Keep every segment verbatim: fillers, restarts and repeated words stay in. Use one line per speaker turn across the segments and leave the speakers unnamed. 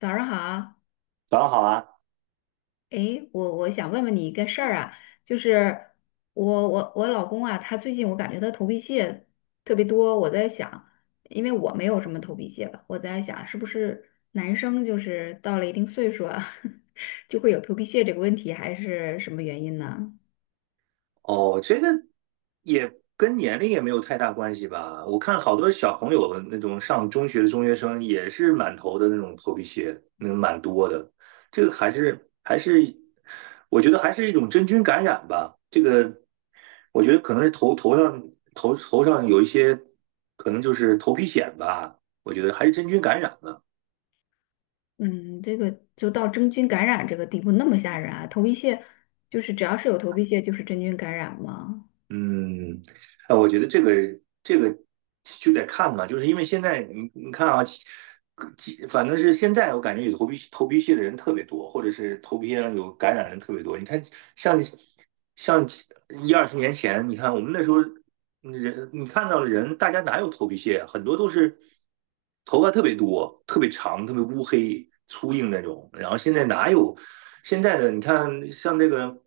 早上好，
早上好啊！
诶，我我想问问你一个事儿啊，就是我我我老公啊，他最近我感觉他头皮屑特别多，我在想，因为我没有什么头皮屑吧，我在想是不是男生就是到了一定岁数啊，就会有头皮屑这个问题，还是什么原因呢？
哦，这个也跟年龄也没有太大关系吧？我看好多小朋友那种上中学的中学生也是满头的那种头皮屑，那蛮多的。这个还是还是，我觉得还是一种真菌感染吧。这个我觉得可能是头头上头头上有一些，可能就是头皮癣吧。我觉得还是真菌感染了。
嗯，这个就到真菌感染这个地步那么吓人啊，头皮屑就是只要是有头皮屑就是真菌感染吗？
嗯，啊，我觉得这个这个就得看嘛，就是因为现在你你看啊，其其反正是现在我感觉有头皮头皮屑的人特别多，或者是头皮上有感染的人特别多。你看，像像一二十年前，你看我们那时候人，你看到的人，大家哪有头皮屑啊？很多都是。头发特别多，特别长，特别乌黑粗硬那种。然后现在哪有现在的？你看，像这个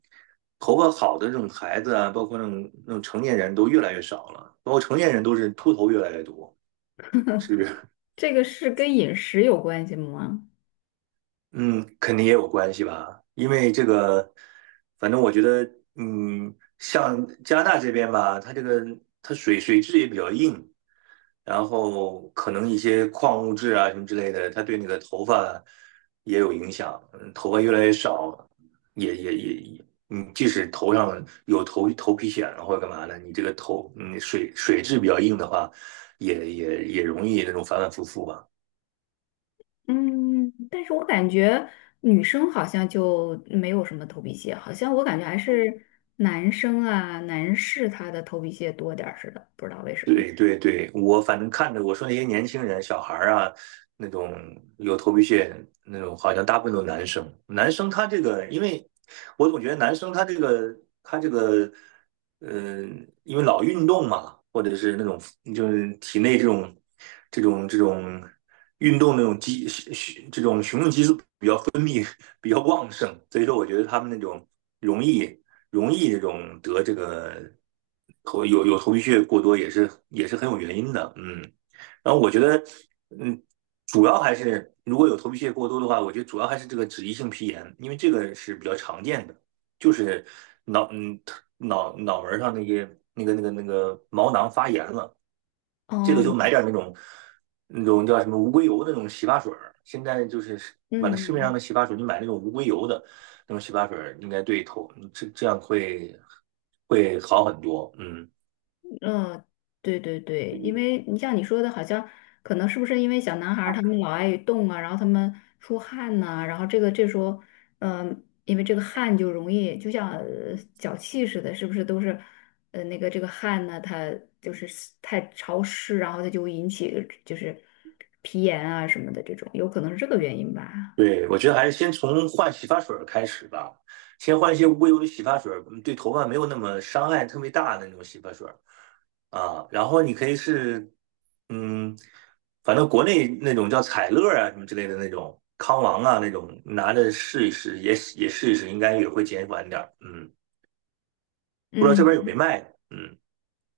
头发好的这种孩子啊，包括那种那种成年人都越来越少了，包括成年人都是秃头越来越多，是不是？
这个是跟饮食有关系吗？
嗯，肯定也有关系吧，因为这个，反正我觉得，嗯，像加拿大这边吧，它这个它水水质也比较硬，然后可能一些矿物质啊什么之类的，它对你的头发也有影响，嗯头发越来越少，也也也也，你即使头上有头头皮癣了或者干嘛的，你这个头，嗯，水水质比较硬的话，也也也容易那种反反复复吧。
嗯，但是我感觉女生好像就没有什么头皮屑，好像我感觉还是男生啊，男士他的头皮屑多点儿似的，不知道为什么。
对对对，我反正看着我说那些年轻人、小孩儿啊，那种有头皮屑那种，好像大部分都是男生。男生他这个，因为我总觉得男生他这个他这个，嗯、因为老运动嘛，或者是那种就是体内这种这种这种运动那种激这种雄性激素比较旺盛，所以说我觉得他们那种容易容易这种得这个头有有头皮屑过多也是也是很有原因的，嗯。然后我觉得，嗯，主要还是如果有头皮屑过多的话，我觉得主要还是这个脂溢性皮炎，因为这个是比较常见的，就是脑嗯脑脑门上那些那个那个那个毛囊发炎了。这个
哦，
就买点那种那种叫什么无硅油的那种洗发水儿，现在就是完了市面上
嗯，
的洗发水，你买那种无硅油的那种洗发水儿，应该对头，这这样会会好很多。嗯，
嗯，对对对，因为你像你说的，好像可能是不是因为小男孩儿他们老爱动啊，然后他们出汗呐、然后这个这时候，嗯，因为这个汗就容易就像呃脚气似的，是不是都是呃那个这个汗呢，它就是太潮湿，然后它就会引起就是皮炎啊什么的这种，有可能是这个原因吧。
对，我觉得还是先从换洗发水儿开始吧，先换一些无硅油的洗发水儿，嗯对头发没有那么伤害特别大的那种洗发水儿。啊，然后你可以是，嗯，反正国内那种叫彩乐啊什么之类的那种，康王啊那种，拿着试一试，也也试一试，应该也会减缓点儿。嗯，不知道这边有没
嗯
卖的。嗯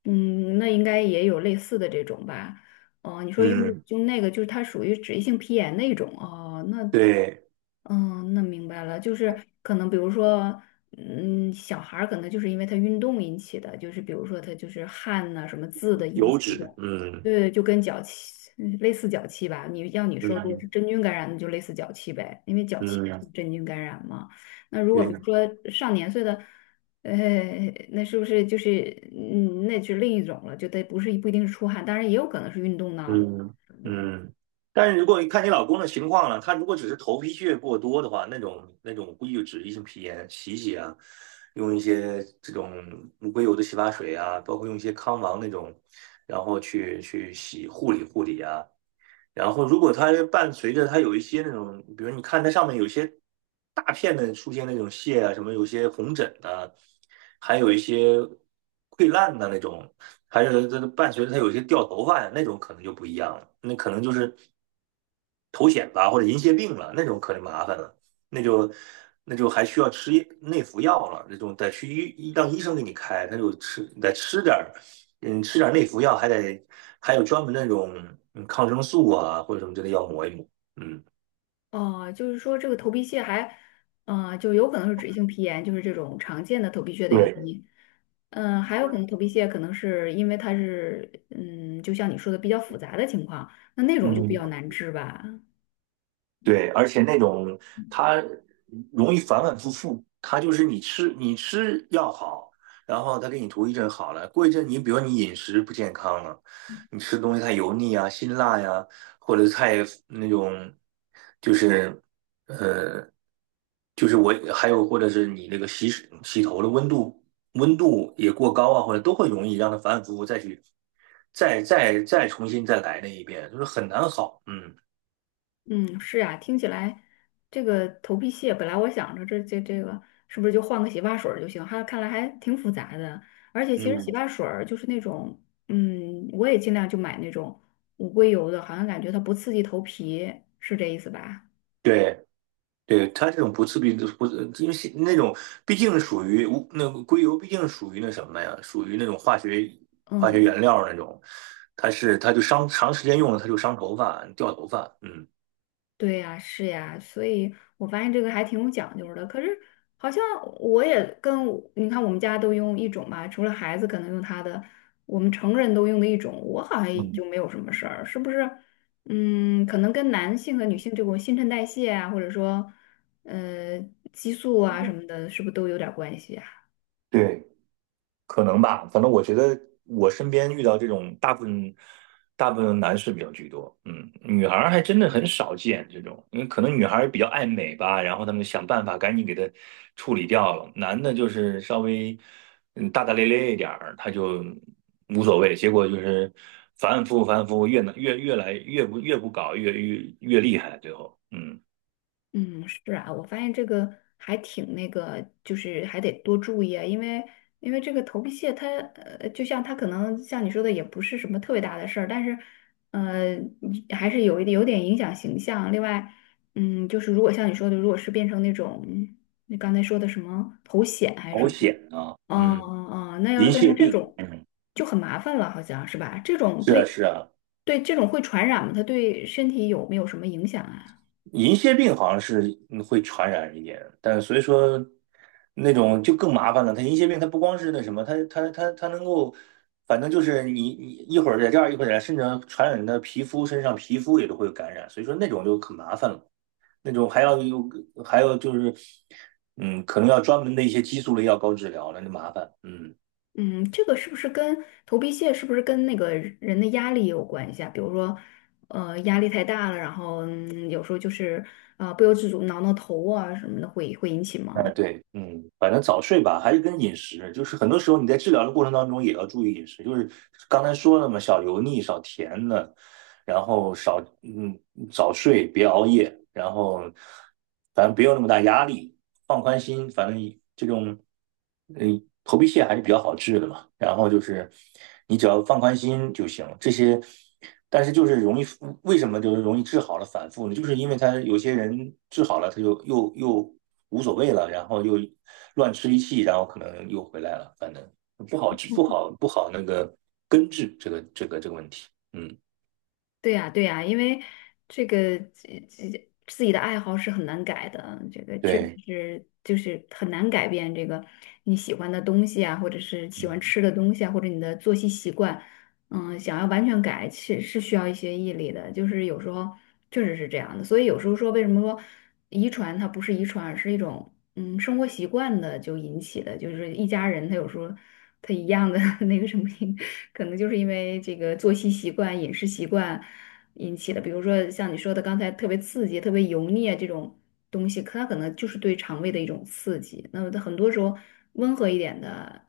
嗯，那应该也有类似的这种吧？哦、你说用
嗯，
用那个，就是它属于脂溢性皮炎那种哦，那
对，
嗯，那明白了，就是可能比如说，嗯，小孩儿可能就是因为他运动引起的，就是比如说他就是汗呐、什么渍的引
油
起
脂，
的，
嗯
对，就跟脚气嗯类似脚气吧。你要你说如果是
嗯
真菌感染，那就类似脚气呗，因为脚气
嗯，
是真菌感染嘛。那如果
对，
比如说上年岁的，呃，那是不是就是嗯，那是另一种了，就得不是不一定是出汗，当然也有可能是运动闹的。
嗯嗯，但是如果你看你老公的情况了，他如果只是头皮屑过多的话，那种那种估计就脂溢性皮炎，洗一洗啊，用一些这种无硅油的洗发水啊，包括用一些康王那种，然后去去洗护理护理啊，然后如果它伴随着它有一些那种，比如你看它上面有一些大片的出现那种屑啊，什么有些红疹的，还有一些溃烂的那种，还有它伴随着它有一些掉头发呀，那种可能就不一样了，那可能就是头癣吧或者银屑病了，那种可就麻烦了，那就。那就还需要吃内服药了，那种得去医让医生给你开，他就吃得吃点儿嗯，吃点内服药还得还有专门那种嗯抗生素啊或者什么之类要抹一抹。嗯，
哦，就是说这个头皮屑还，呃，就有可能是脂溢性皮炎，就是这种常见的头皮屑的原
对，
因。嗯，还有可能头皮屑可能是因为它是，嗯，就像你说的比较复杂的情况，那那种就比
嗯，
较难治吧。
对，而且那种它容易反反复复，它就是你吃你吃药好，然后它给你涂一阵好了，过一阵你比如你饮食不健康了，你吃东西太油腻啊、辛辣呀、或者太那种就是。呃。就是我还有或者是你那个洗洗头的温度温度也过高啊，或者都会容易让它反反复复再去再再再重新再来那一遍，就是很难好。嗯
嗯，是啊，听起来这个头皮屑本来我想着这这这个是不是就换个洗发水儿就行，还看来还挺复杂的。而且其实
嗯，
洗发水儿就是那种，嗯，我也尽量就买那种无硅油的，好像感觉它不刺激头皮，是这意思吧？
对对，它这种不刺鼻的不，因为是那种毕竟属于无那个硅油，毕竟属于那什么呀，属于那种化学化学原
嗯，
料那种，它是它就伤长时间用了，它就伤头发掉头发。嗯
对呀，是呀，所以我发现这个还挺有讲究的。可是好像我也跟我你看，我们家都用一种吧，除了孩子可能用他的，我们成人都用的一种，我好像也就
嗯，
没有什么事儿，是不是？嗯，可能跟男性和女性这种新陈代谢啊，或者说呃激素啊什么的，是不是都有点关系啊？
对。可能吧，反正我觉得我身边遇到这种大部分大部分男士比较居多，嗯，女孩儿还真的很少见这种，因为可能女孩儿比较爱美吧，然后他们想办法赶紧给她处理掉了，男的就是稍微嗯大大咧咧一点儿，他就无所谓，结果就是反反复复反反复复，越越越来越不越不搞越越越厉害，最后，嗯，
嗯，是啊，我发现这个还挺那个，就是还得多注意啊，因为因为这个头皮屑它，呃，就像它可能像你说的，也不是什么特别大的事儿，但是，呃，你还是有一点有点影响形象。另外，嗯，就是如果像你说的，如果是变成那种你刚才说的什么头癣还是什
好
么，
险啊，
哦
嗯，
哦哦，那要是
银
变成
屑
这
病，
种，
嗯，
就很麻烦了，好像是吧？这种
是啊
对
是啊。
对这种会传染吗？它对身体有没有什么影响啊？
银屑病好像是嗯会传染一点，但是所以说那种就更麻烦了。它银屑病它不光是那什么，它它它它能够，反正就是你你一会儿在这儿一会儿在那儿，甚至传染的皮肤身上，皮肤也都会有感染。所以说那种就很麻烦了，那种还要有还有就是，嗯，可能要专门的一些激素类药膏治疗了，那就麻烦。嗯，
嗯，这个是不是跟头皮屑是不是跟那个人的压力有关系啊？比如说，呃，压力太大了，然后嗯，有时候就是呃不由自主挠挠头啊什么的会，会引起
哎
吗？
对，嗯，反正早睡吧，还是跟饮食，就是很多时候你在治疗的过程当中也要注意饮食，就是刚才说了嘛，少油腻，少甜的。然后少嗯早睡，别熬夜，然后反正别有那么大压力，放宽心，反正这种嗯头皮屑还是比较好治的嘛。然后就是你只要放宽心就行，这些。但是就是容易，为什么就是容易治好了反复呢？就是因为他有些人治好了，他就又又无所谓了，然后又乱吃一气，然后可能又回来了，反正不好治，不好不好那个根治这个这个这个问题。嗯，
对呀，对呀，因为这个这这自己的爱好是很难改的，这个确实
对。
是就是很难改变这个你喜欢的东西啊，或者是喜欢
嗯
吃的东西啊，或者你的作息习惯。嗯，想要完全改，是是需要一些毅力的，就是有时候确实是这样的。所以有时候说，为什么说遗传它不是遗传，而是一种嗯生活习惯的就引起的，就是一家人他有时候他一样的 那个什么，可能就是因为这个作息习惯、饮食习惯引起的。比如说像你说的刚才特别刺激、特别油腻啊这种东西，可它可能就是对肠胃的一种刺激。那么它很多时候温和一点的，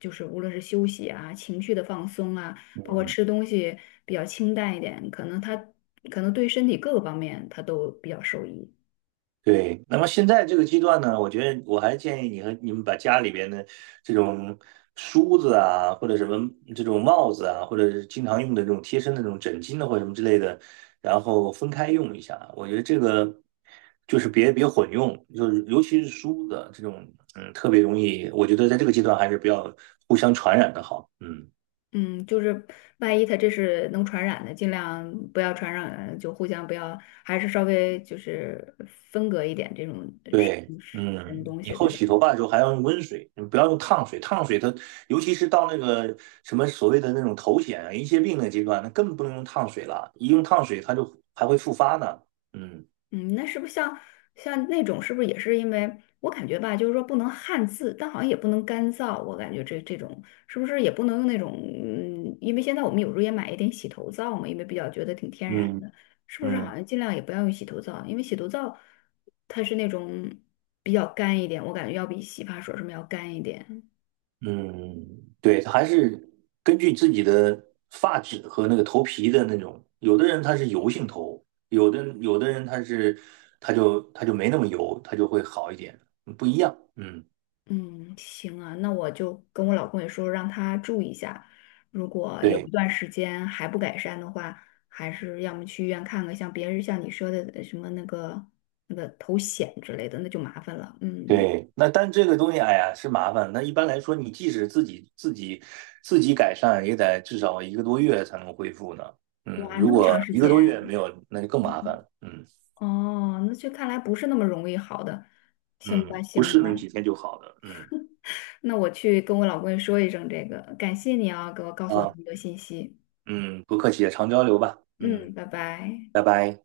就是无论是休息啊、情绪的放松啊。包括
嗯，
吃东西比较清淡一点，可能他可能对身体各个方面他都比较受益。
对。那么现在这个阶段呢，我觉得我还建议你和你们把家里边的这种梳子啊，或者什么这种帽子啊，或者是经常用的这种贴身的这种枕巾呢，或者什么之类的，然后分开用一下。我觉得这个就是别别混用，就是尤其是梳子这种，嗯，特别容易。我觉得在这个阶段还是不要互相传染的好。嗯。
嗯，就是万一他这是能传染的，尽量不要传染，就互相不要，还是稍微就是分隔一点这种呃什
对，
么
嗯，
东
以
西，
后
对吧？
洗头发的时候还要用温水，你不要用烫水。烫水它，尤其是到那个什么所谓的那种头癣啊、银屑病的阶段，那更不能用烫水了。一用烫水，它就还会复发呢。嗯
嗯，那是不是像像那种，是不是也是因为我感觉吧，就是说不能汗渍，但好像也不能干燥，我感觉这这种是不是也不能用那种，嗯，因为现在我们有时候也买一点洗头皂嘛，因为比较觉得挺天然
嗯
的，是不是
嗯
好像尽量也不要用洗头皂，因为洗头皂它是那种比较干一点，我感觉要比洗发水什么要干一点。
嗯，对，它还是根据自己的发质和那个头皮的那种，有的人他是油性头，有的有的人他是他就他就没那么油，他就会好一点，不一样。嗯，
嗯，行啊，那我就跟我老公也说，让他注意一下，如果有嗯
对。
一段时间还不改善的话，还是要么去医院看看，像别人像你说的呃什么那个那个头癣之类的，那就麻烦了。嗯，
对，那但这个东西，哎呀，是麻烦。那一般来说，你即使自己自己自己改善，也得至少一个多月才能恢复呢。嗯，
哇，
如
那么
果
长时
一个
间
多
啊
月没有，那就更麻烦了。嗯
哦，那这看来不是那么容易好的。行
嗯，
吧，
不
行
是
吧，
能几天就好的。嗯
那我去跟我老公也说一声这个，感谢你啊，给我告诉我这
啊，
么多信息。
嗯，不客气，常交流吧。
嗯，
嗯，
拜拜。
拜拜。